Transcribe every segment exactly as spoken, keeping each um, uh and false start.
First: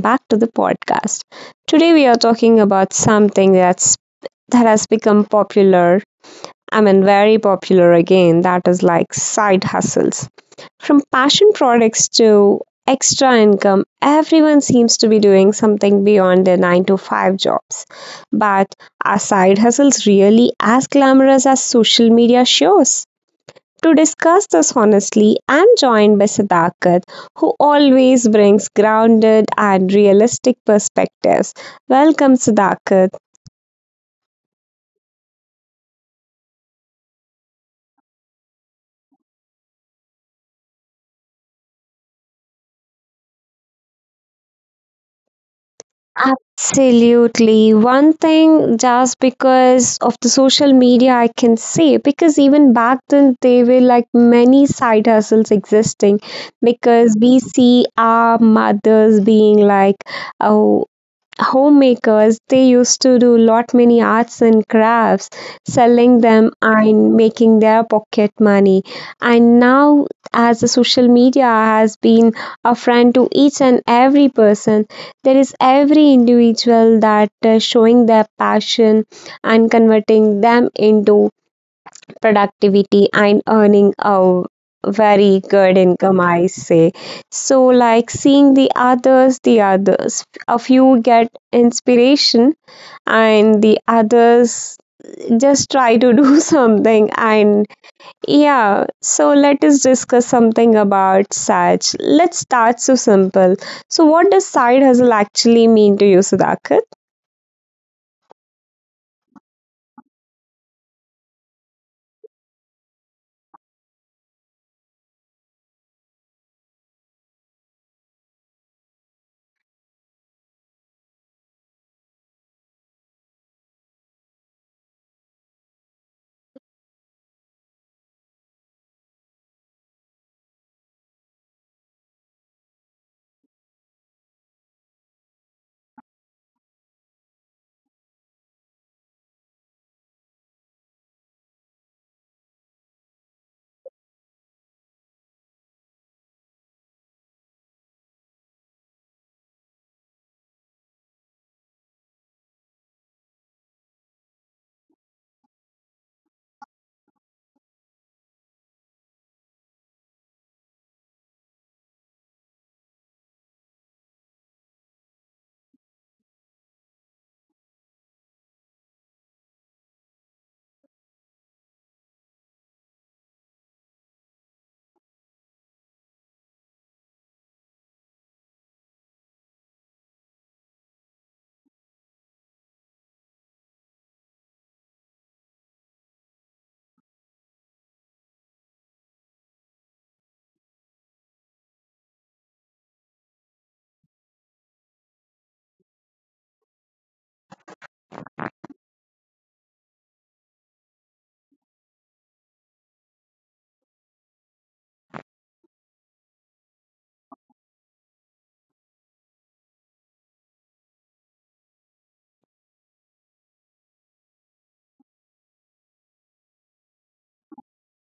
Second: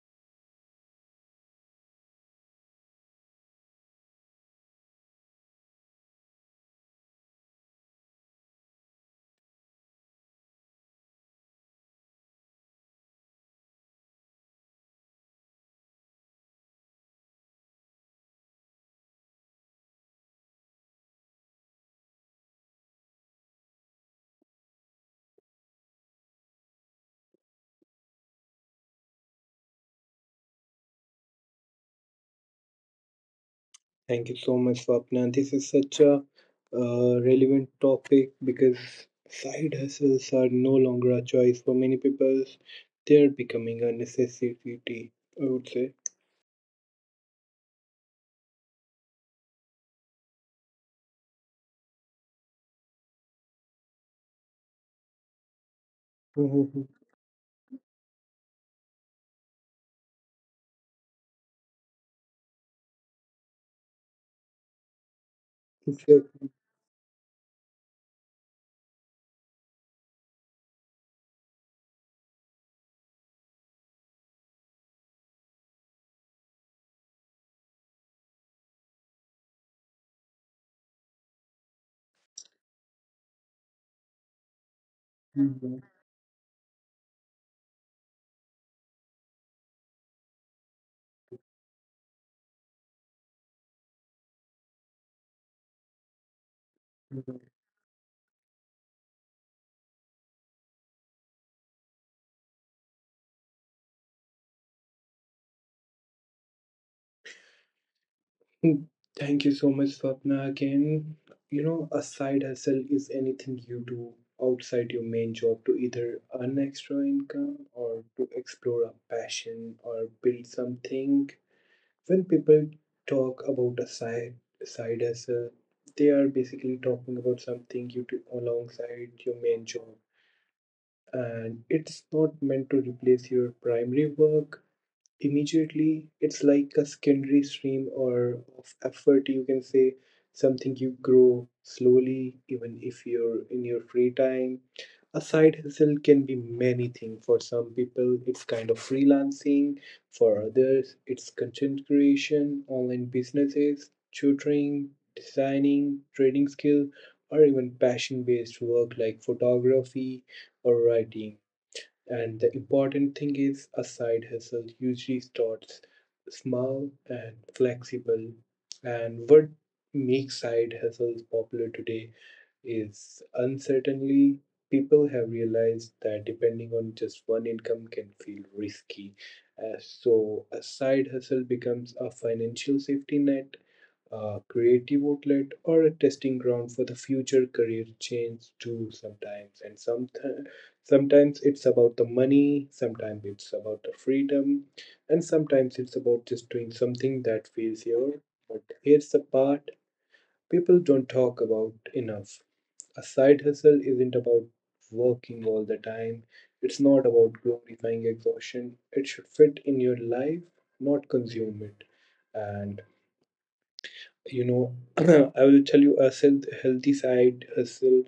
back to the podcast. Today, we are talking about something that's that has become popular. I mean, very popular again. That is like side hustles. From passion products to extra income, everyone seems to be doing something beyond their nine to five jobs. But are side hustles really as glamorous as social media shows? To discuss this honestly, I'm joined by Sadakat, who always brings grounded and realistic perspectives. Welcome, Sadakat. Thank you so much, Swapna. This is such a uh, relevant topic because side hustles are no longer a choice for many people. They're becoming a necessity, I would say. Absolutely. One thing, just because of the social media, I can say, because even back then, there were like many side hustles existing Mhm. because we see our mothers being like, oh, homemakers they used to do lot many arts and crafts selling them Exactly. and making their pocket money, and now as the social media has been a friend to each and every person, there is every individual that is showing their passion and converting them into productivity and earning a very good Mhm. income, I say. So like seeing the others the others a few get inspiration, and the others just try to do something. And yeah, so let us discuss something about such. Let's start so simple. So what does side hustle actually mean to you, Sudhakar? Mhm. Thank you so much, Swapna, again. You know, a side hustle is anything you do outside your main job to either earn extra income or to explore a passion or build something when people talk about a side side hustle, they are basically talking about something you do alongside your main job, and it's not meant to replace your primary work immediately. It's like a secondary stream or of effort, you can say, something you grow slowly even if you're in your free time. A side hustle can be many things. For some people it's kind of freelancing, for others it's content creation, online businesses, tutoring, designing, trading skill, or even passion based work like photography or writing. And the important thing is a side hustle usually starts small and flexible. And what makes side hustles popular today is uncertainly people have realized that depending on just one income can feel risky. Uh, so a side hustle becomes a financial safety net, a creative outlet, or a testing ground for the future career change too sometimes, and some sometimes it's about the money, sometimes it's about the freedom, and sometimes it's about just doing something that feels your. But here's the part people don't talk about enough. A side hustle isn't about working all the time. It's not about glorifying exhaustion. It should fit in your life, not consume it. And you know, I will tell you a self- healthy side hustle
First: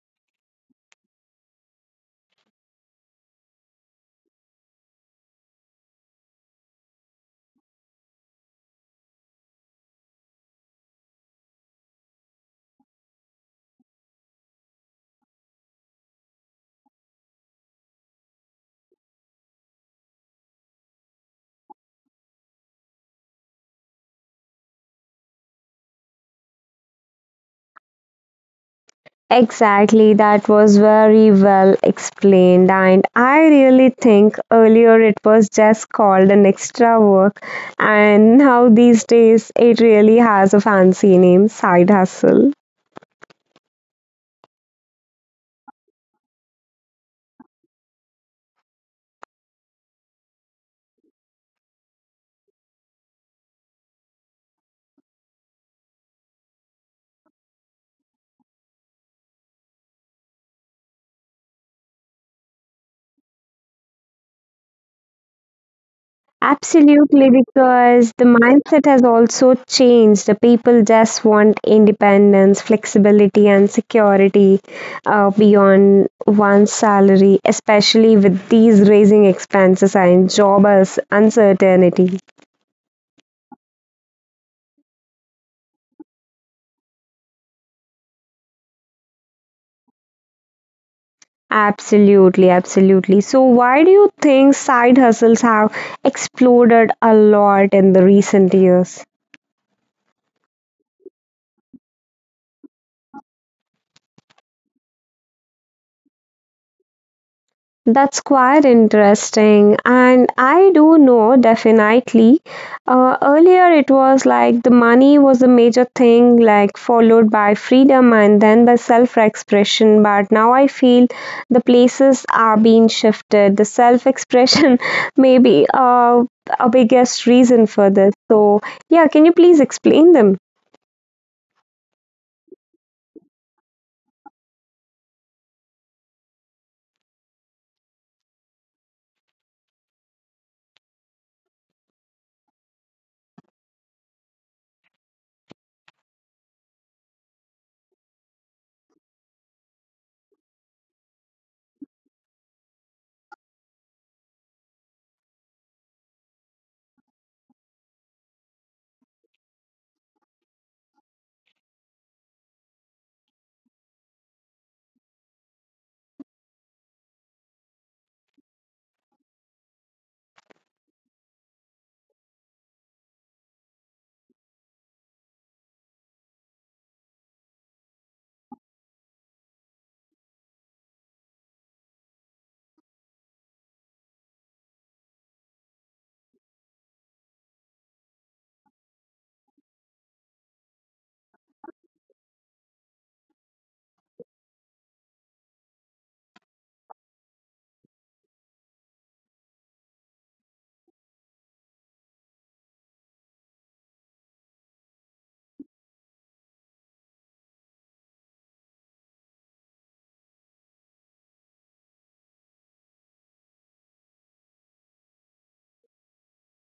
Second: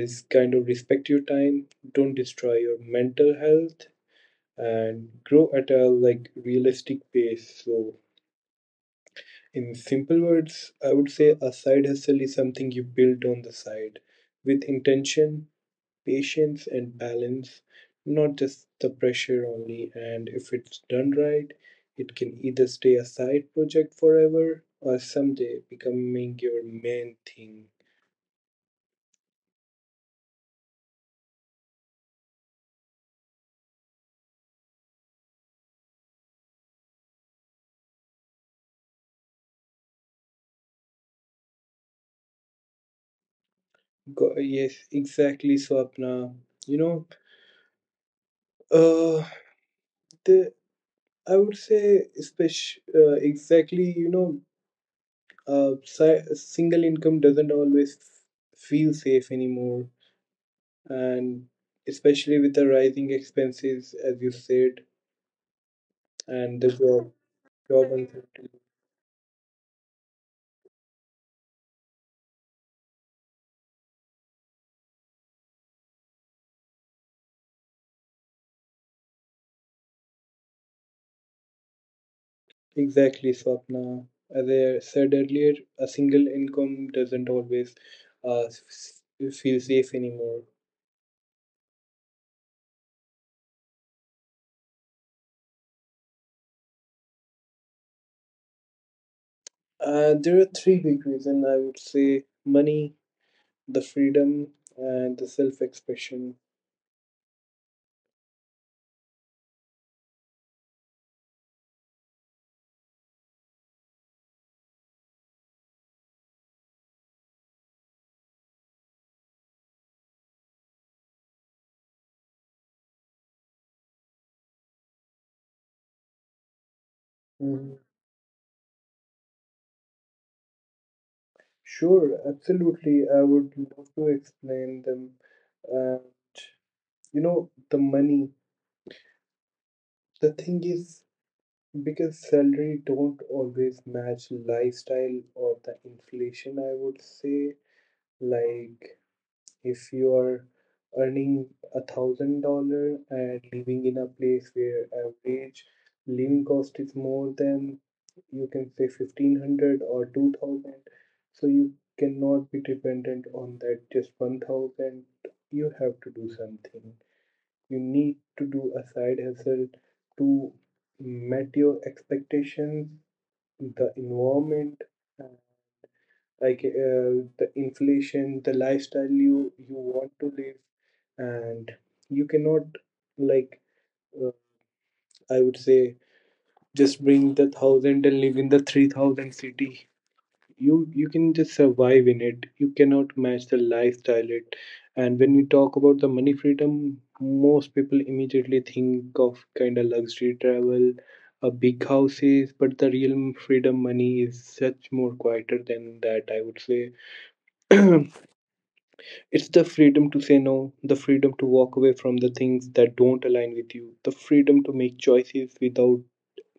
is kind of respect your time, don't destroy your mental health, and grow at a like realistic pace. So in simple words, I would say a side hustle is something you build on the side with intention, patience, and balance, not just the pressure only. And if it's done right, it can either stay a side project forever or someday becoming your main thing. Exactly, that was very well explained, and I really think earlier it was just called an extra work, and now these days it really has a fancy name, side hustle. Go- yes, exactly, Swapna. You know, uh, the I would say, especially uh, exactly, you know, uh, si- single income doesn't always feel safe anymore, and especially with the rising expenses, as you said, and the job Absolutely, Job because the uncertainty. mindset has also changed. The people just want independence, flexibility, and security, uh, beyond one's salary, especially with these raising expenses and job as uncertainty. Exactly, Swapna. As I said earlier, a single income doesn't always uh, s- feel safe anymore. Absolutely, absolutely. So, why do you think side hustles have exploded a lot in the recent years? Uh, there are three big reasons I would say money, the freedom, and the self expression. That's quite interesting. And I do know definitely. Uh, earlier, it was like the money was the major thing, like followed by freedom and then by self expression. But now I feel the places are being shifted. The self expression may be uh, a biggest reason Mm. for this. So, yeah, can you please explain them? Sure, absolutely. I would love to explain them. And you know, the money, the thing is, because salary don't always match lifestyle or the inflation, I would say. Like if you are earning a thousand dollar and living in a place where average living cost is more than you can say fifteen hundred or two thousand, so you cannot be dependent on that just one thousand. You have to do something. You need to do a side hustle to meet your expectations, the environment, like uh, the inflation, the lifestyle you you want to live, and you cannot like uh, I would say just bring the thousand and live in the three thousand city. You you can just survive in it, you cannot match the lifestyle it. And when we talk about the money freedom, most people immediately think of kind of luxury travel, uh, big houses, but the real freedom money is such more quieter than that, I would say. It's the freedom to say no, the freedom to walk away from the things that don't align with you, the freedom to make choices without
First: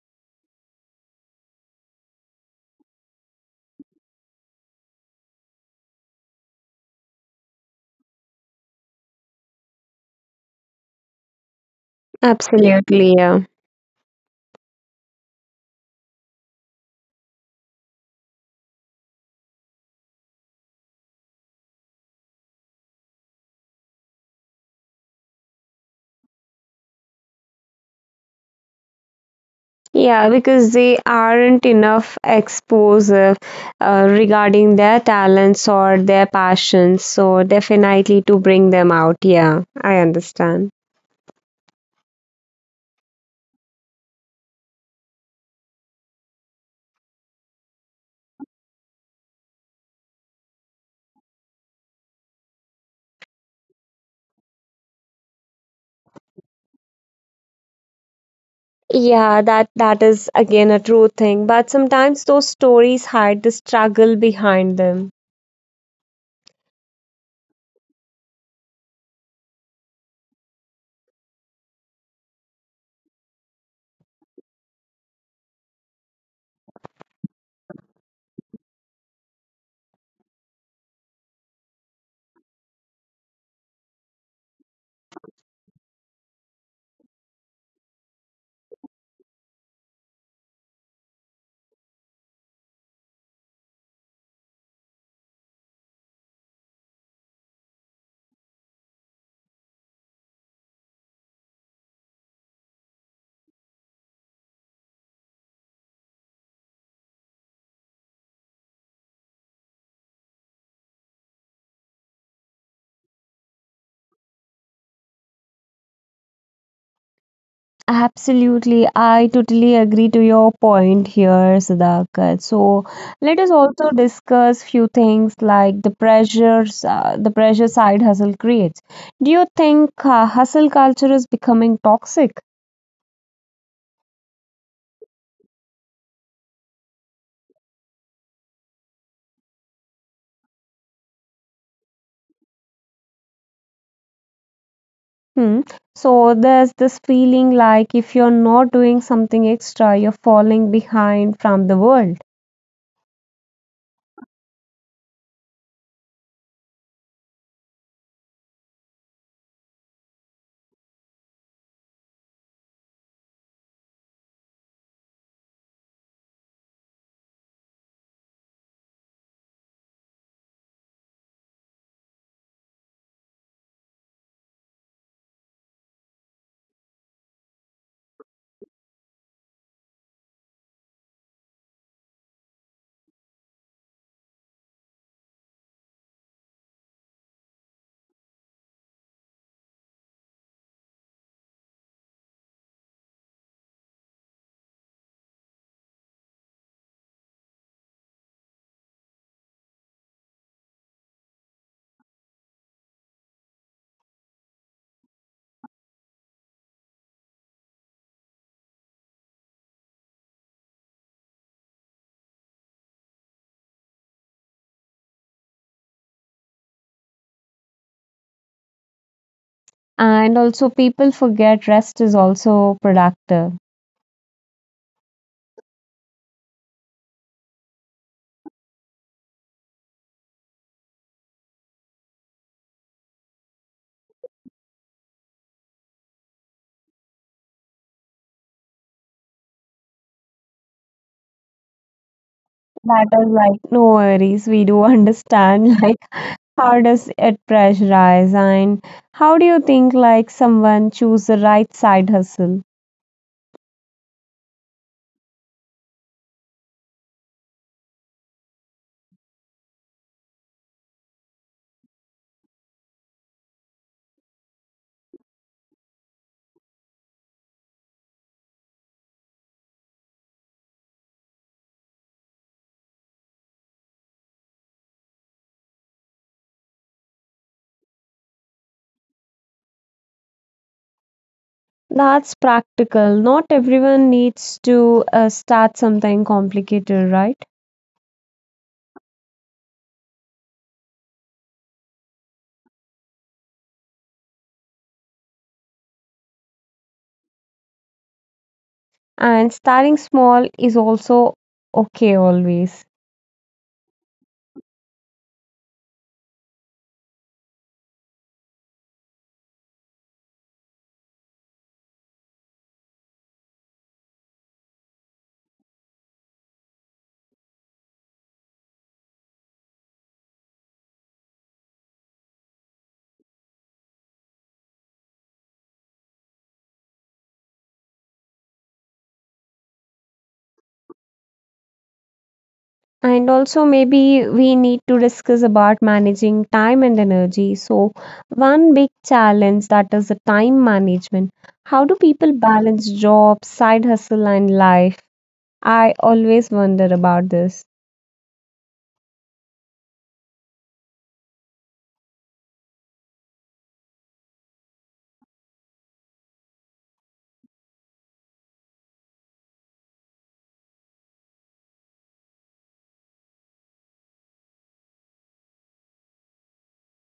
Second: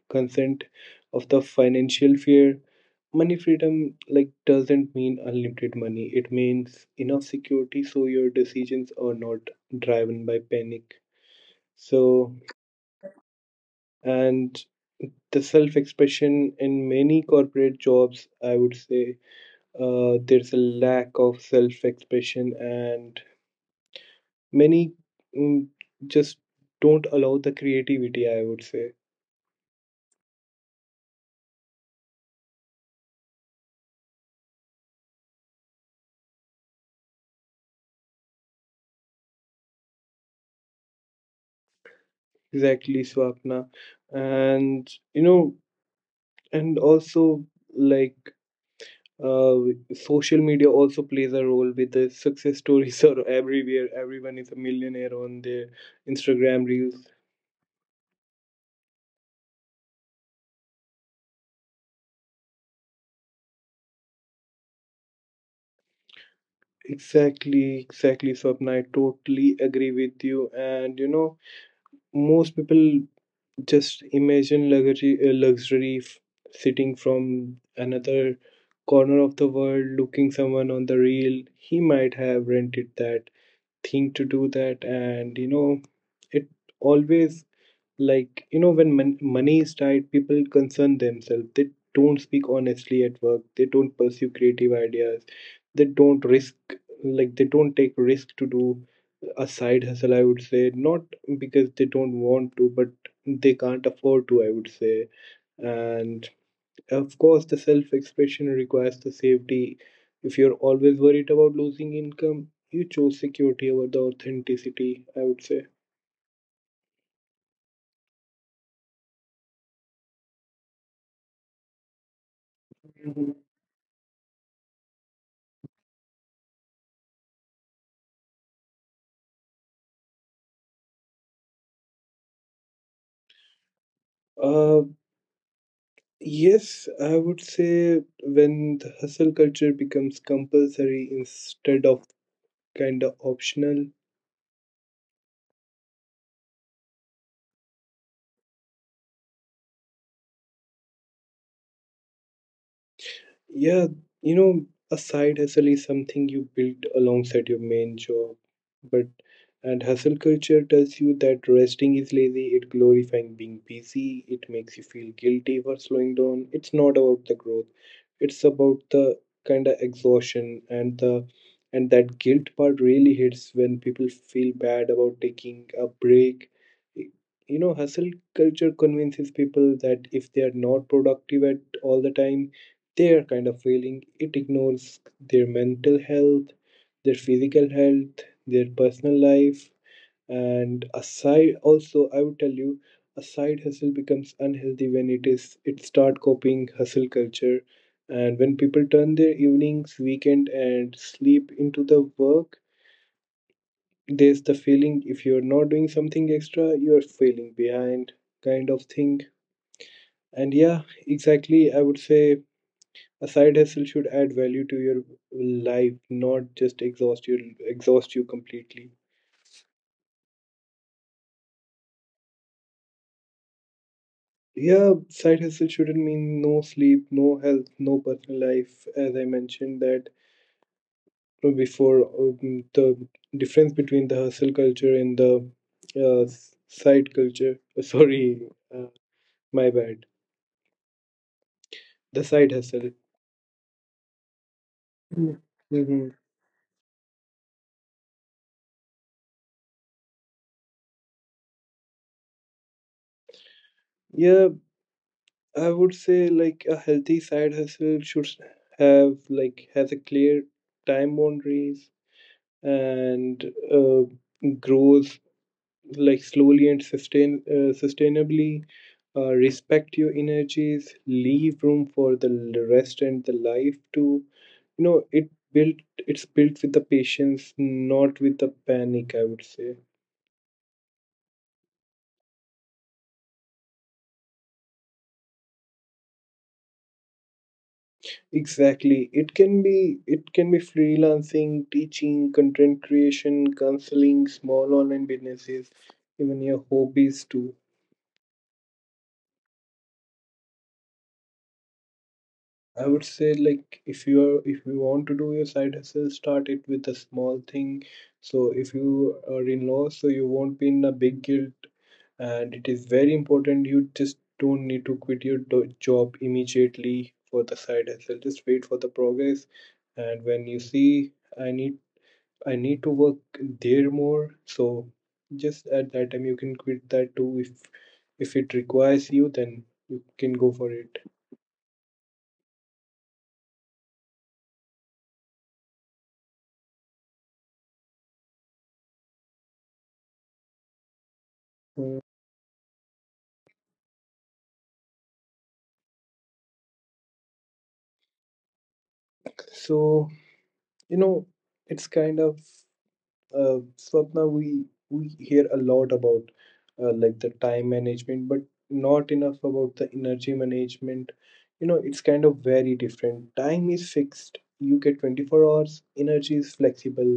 consent of the financial fear. Money freedom like doesn't mean unlimited money. It means enough security so your decisions are not driven by panic. So Absolutely, yeah. and the self-expression in many corporate jobs, I would say, uh, there's a lack of self-expression and many mm, just don't allow the creativity, I would say. Yeah, because they aren't enough exposure uh, regarding their talents or their passions. So, definitely to bring them out. Yeah, I understand. Exactly, Swapna. And, you know, and also like uh, social media also plays a role with the success stories are everywhere. Everyone is a millionaire on their Instagram reels. Yeah, that that is again a true thing. But sometimes those stories hide the struggle behind them. Exactly, exactly, Swapna. I totally agree with you. And you know, most people just imagine luxury, uh, luxury f- sitting from another corner of the world looking someone on the reel. He might have rented that thing to do that. And you know it always like, you know, when mon- money is tight, people concern themselves, they don't speak honestly at work, they don't pursue creative ideas, they don't risk, like they don't take risk to do a side hustle, I would say, not because they don't want to, but they can't afford to, I would say. And of course, the self expression requires the safety. If you're always worried about losing income, you choose security over the authenticity, I would say. Absolutely. I totally agree to your point here, Sudhakar. So Mhm. let us also discuss few things like the pressures, uh, the pressure side hustle creates. Do you think uh, hustle culture is becoming toxic? Uh, yes, I would say when the hustle culture becomes compulsory instead of kind of optional. Hmm. So there's this feeling like if you're not doing something extra, you're falling behind from the world. Yeah, you know, a side hustle is something you build alongside your main job. But and hustle culture tells you that resting is lazy, it glorifying being busy, it makes you feel guilty for slowing down. It's not about the growth. It's about the kind of exhaustion and the and that guilt part really hits when people feel bad about taking a break. You know, hustle culture convinces people that if they are not productive at all the time, their kind of feeling. It ignores their mental health, their physical health, their personal life, and aside also I would tell you a side hustle becomes unhealthy when it is it start copying hustle culture, and when people turn their evenings, weekend, and sleep into the work, there's the feeling if you're not doing something extra you're feeling behind kind of thing. And yeah, exactly, I would say a side hustle should add value to your life, not just exhaust you exhaust you completely. And also, people forget rest is also productive. Yeah, side hustle shouldn't mean no sleep, no health, no personal life. As I mentioned that, you know, before, um, the difference between the hustle culture and the uh, s- side culture. Uh, Sorry, uh, my bad. The side hustle. That is like no worries. We do understand. Like, Mm-hmm. how does it pressurize? And how do you think like someone choose the right side hustle? Yeah, I would say like a healthy side hustle should have like has a clear time boundaries and uh, grows like slowly and sustain uh, sustainably, uh, respect your energies, leave room for the l- rest and the life to. You know it built, it's built with the patience, not with the panic, I would say. That's practical. Not everyone needs to uh, start something complicated, right? Exactly, it can be, it can be freelancing, teaching, content creation, counseling, small online businesses, even your hobbies too. And starting small is also okay I always. would say like if you are if you want to do your side hustle, start it with a small thing. So if you are in law, so you won't be in a big guilt, and it is very important. You just don't need to quit your do- job immediately for the side hustle. Just wait for the progress, and when you see I need I need to work there more, so just at that time you can quit that too. If if it requires you, then you can go for it. And also, maybe we need to discuss about managing time and energy. So, one big challenge that is the time management. How do Mm. people balance job, side hustle, and life? I always wonder about this. So you know it's kind of uh, Swapna, we we hear a lot about uh, like the time management, but not enough about the energy management. You know it's kind of very different. Time is fixed, you get twenty-four hours. Energy is flexible,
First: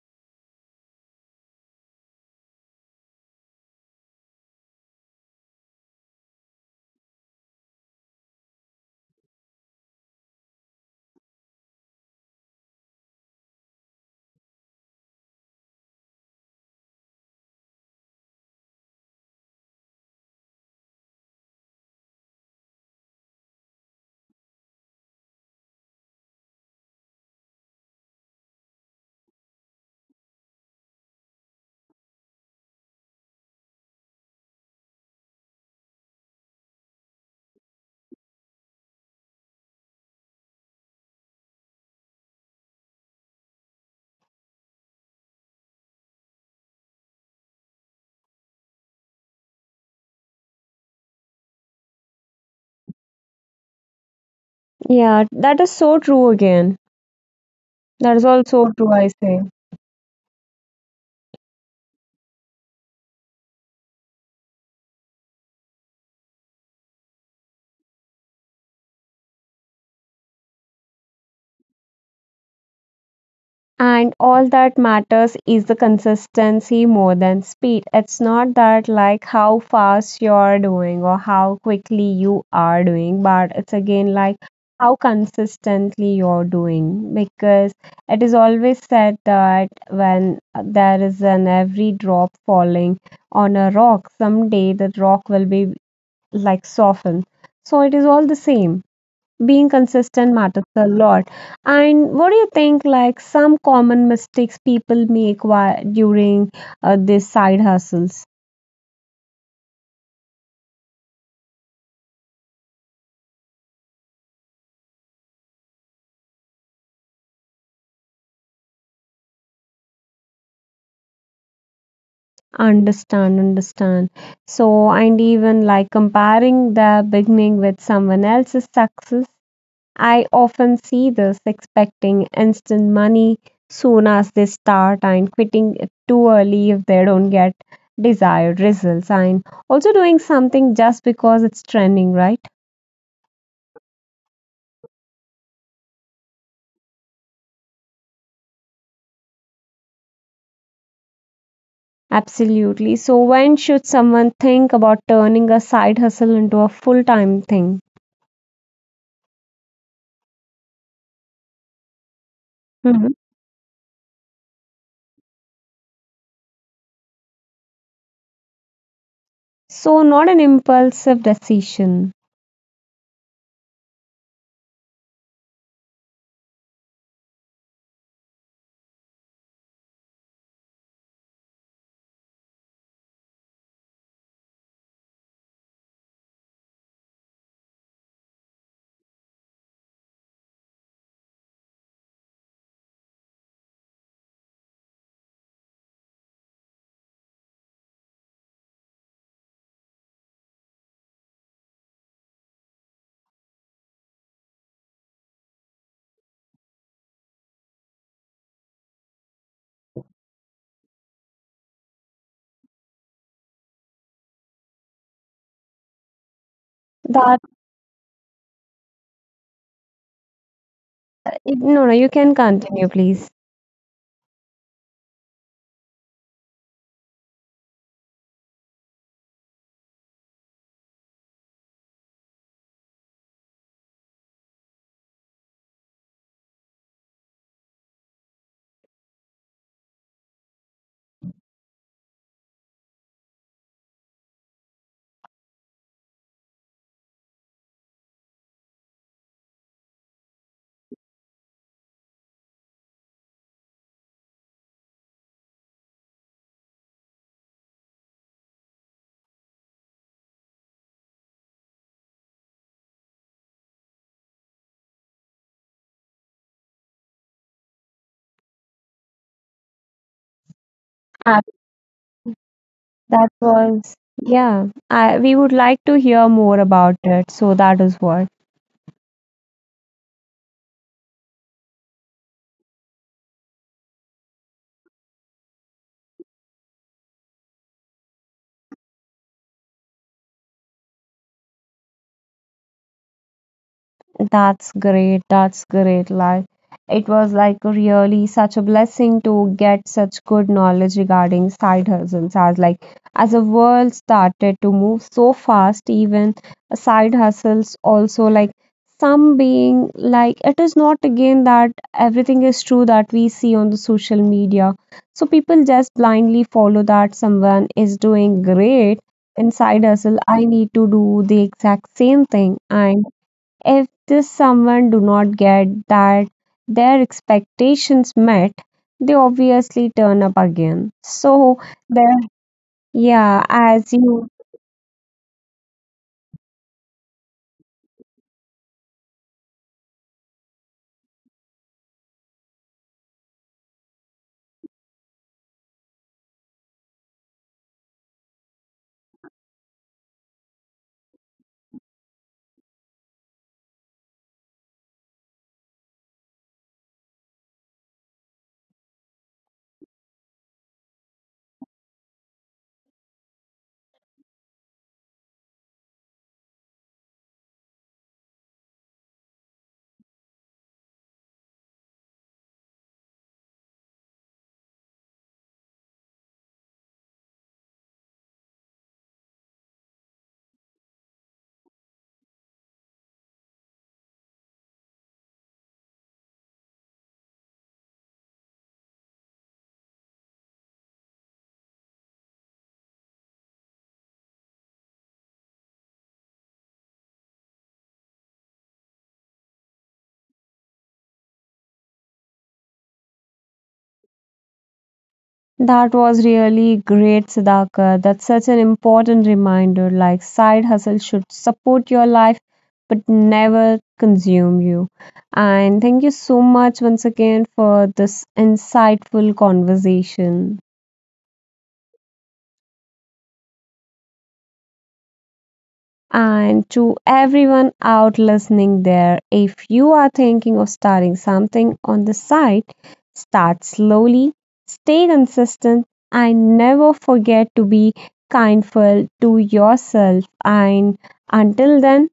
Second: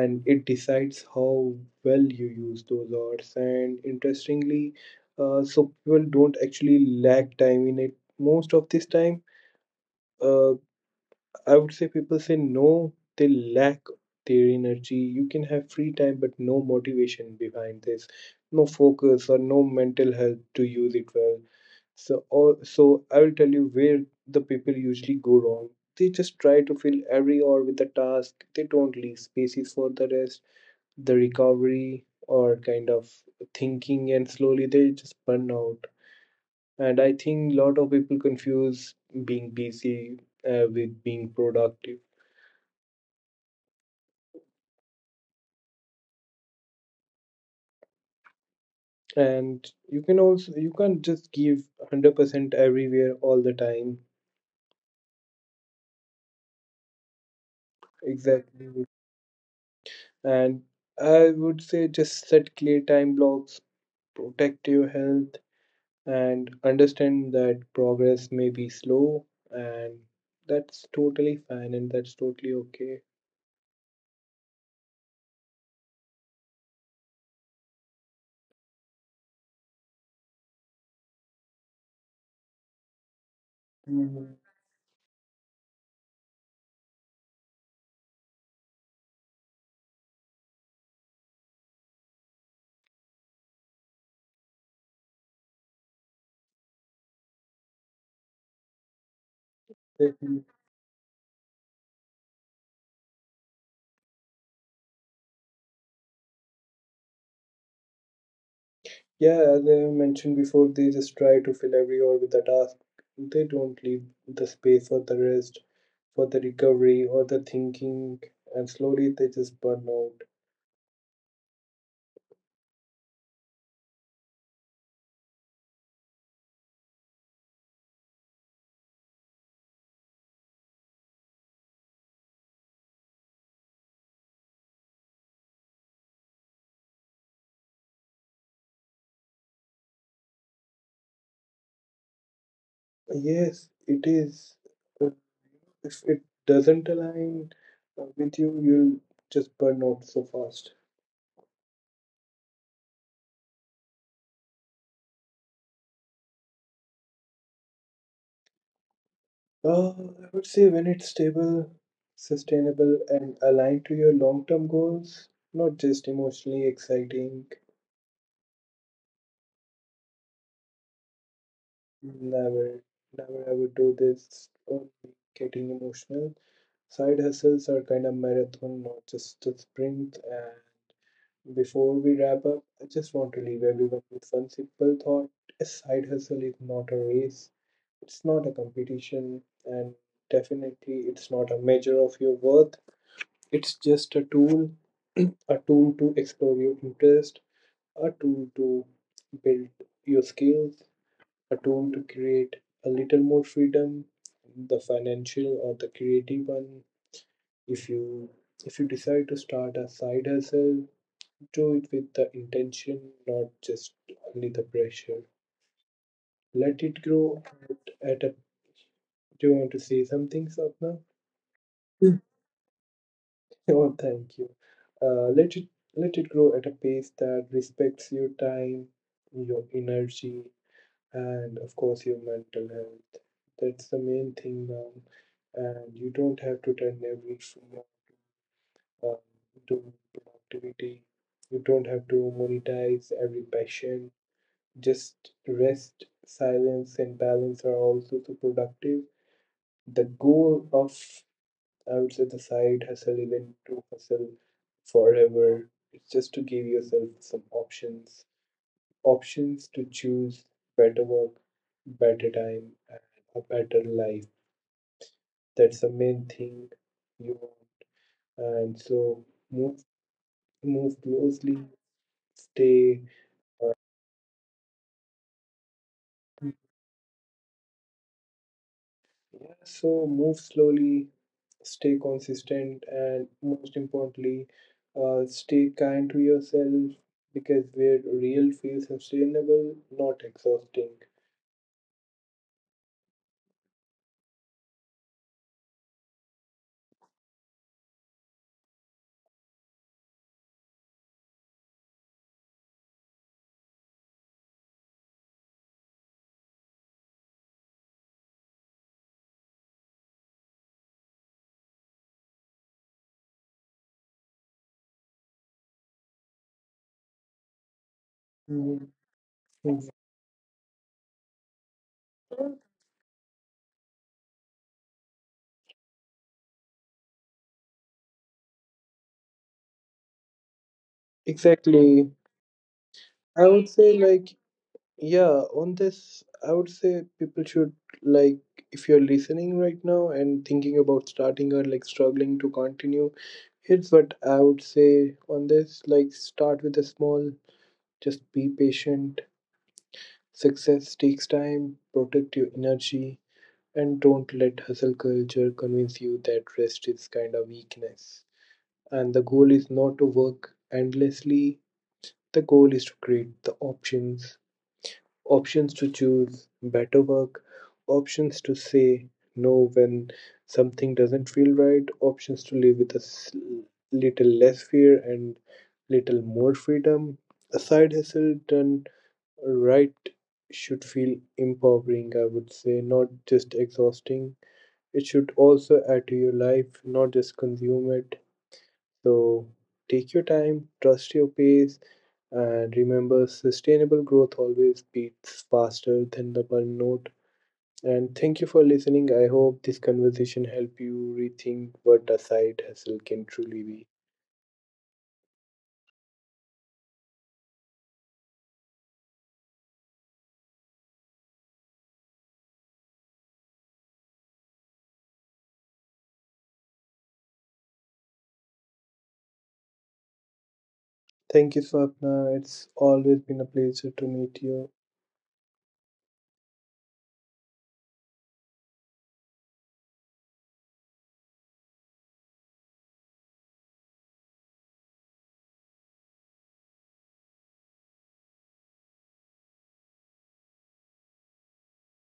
and it decides how well you use those hours. And interestingly, uh, so people don't actually lack time in it most of this time. uh, I would say people say no, they lack their energy. You can have free time, but no motivation behind this, no focus or no mental health to use it well. So, or, so I will tell you where the people usually go wrong. They just try to fill every hour with a task. They don't leave spaces for the rest, the recovery, or kind of thinking, and slowly they just burn out. And I think a lot of people confuse being busy uh, with being productive, and you can also you can't just give one hundred percent everywhere all the time. Yeah, that is so true again. That is Exactly. also true, I say. And I would say just set clear time blocks, protect your health, and understand that progress may be slow, and that's totally fine and that's totally okay. And all that matters is the consistency more than speed. It's not that like how fast you're doing or how quickly you are doing, but it's again Mhm. like how consistently you're doing, because it is always said that when there is an every drop falling on a rock, someday the rock will be like softened. So it is all the same, being consistent Definitely. matters a lot. And what do you think, like some common mistakes people make while during uh, these side hustles? Yeah, as I mentioned before, they just try to fill every hour with a task, they don't leave the space for the rest, for the recovery, or the thinking, and slowly they just burn out. Understand, understand. So, and even like comparing the beginning with someone else's success, I often see this expecting instant money soon as they start, and quitting too early if they don't get desired results, and also doing something just because it's trending, right? Yes, it is. But if it doesn't align uh, with you, you'll just burn out so fast. Absolutely. So, when should someone think about turning a side hustle into a full time thing? Uh, I would say when it's stable, sustainable, Mhm. and aligned to your long term goals, not just emotionally exciting. So, not an impulsive decision. Never, never I would do this or getting emotional. Side hustles are kind of marathon, not just a sprint. And before we wrap up, I just want to leave everyone with one simple thought. A side hustle is not a race, it's not a competition, and definitely it's not a measure of your worth. It's just a tool, a tool to explore your interest, a tool to build your skills, a tool to create a little more freedom, the financial or the creative one. If you if you decide to start a side hustle, do it with the intention, not just only the pressure. Let it That, grow at, at a. Do you want to say something, Sapna? no, no, you Mm. can continue, please. Oh, thank you. Uh, let it let it grow at a pace that respects your time, your energy, and of course your mental health. That's the main thing now, and you don't have to turn every free hour to productivity. You don't have to monetize every passion. Just rest, silence, and balance are also so productive. The goal of, I would say, the side hustle isn't to hustle forever. It's just to give yourself some options, options to choose better work, better time, and a better life. That's the main thing you want. And so move, move Uh, closely, stay. That was, yeah, I, we would like to hear more about it. So, that is what. Yeah, so move slowly, stay consistent, and most importantly uh, stay kind to yourself, because where real feels sustainable, not exhausting. That's great. That's great. Like it was like really such a blessing to get such good knowledge regarding side hustles, as like as the world started to move so fast, even side hustles also like some being like it is not again that everything is true that we see on the social media. So people just blindly follow that someone is doing Mm, great inside hustle. I need to do the exact same mm. thing, and if this someone do not get that their expectations met, they obviously turn up again. So the, Exactly, I yeah, would as say like, you. yeah, on this I would say people should like if you're listening right now and thinking about starting or like struggling to continue, here's what I would say on this, like start with a small, just be patient. Success takes time, protect your energy, and don't let hustle culture convince you that rest is kind of weakness. And the goal is not to work endlessly, the goal is to create the options, options to choose better work, options to say no when something doesn't feel right, options to live with a s- little less fear and little more freedom. A side hustle done right should feel empowering, I would say, not just exhausting. It should also add to your life, not just consume it. So take your time, trust your pace, and remember sustainable growth always beats faster than the burnout. And thank you for listening. I hope this conversation helped you rethink what a side hustle can truly be. That was really great, Sudhakar. That's such an important reminder, like side hustle should support your life but never consume you. And thank you so much once again for this insightful conversation. Thank you, Swapna. It's always been a pleasure to meet you. And to everyone out listening there, if you are thinking of starting something on the side, start slowly, stay consistent, and never forget to be kindful to yourself. And until then,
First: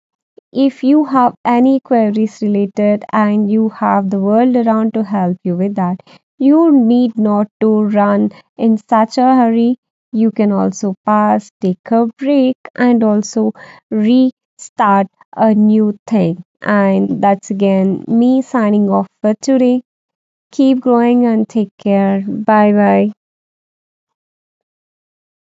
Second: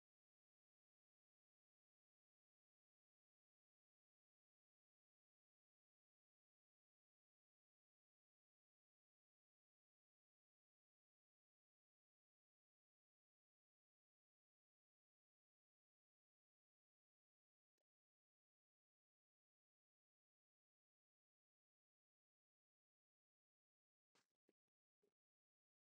if you have any queries related and you have the world around to help you with that, you need not to run in such a hurry. You can also pause, take a break, and also restart a new thing. And that's again me signing off for today. Keep growing and take care. Bye bye.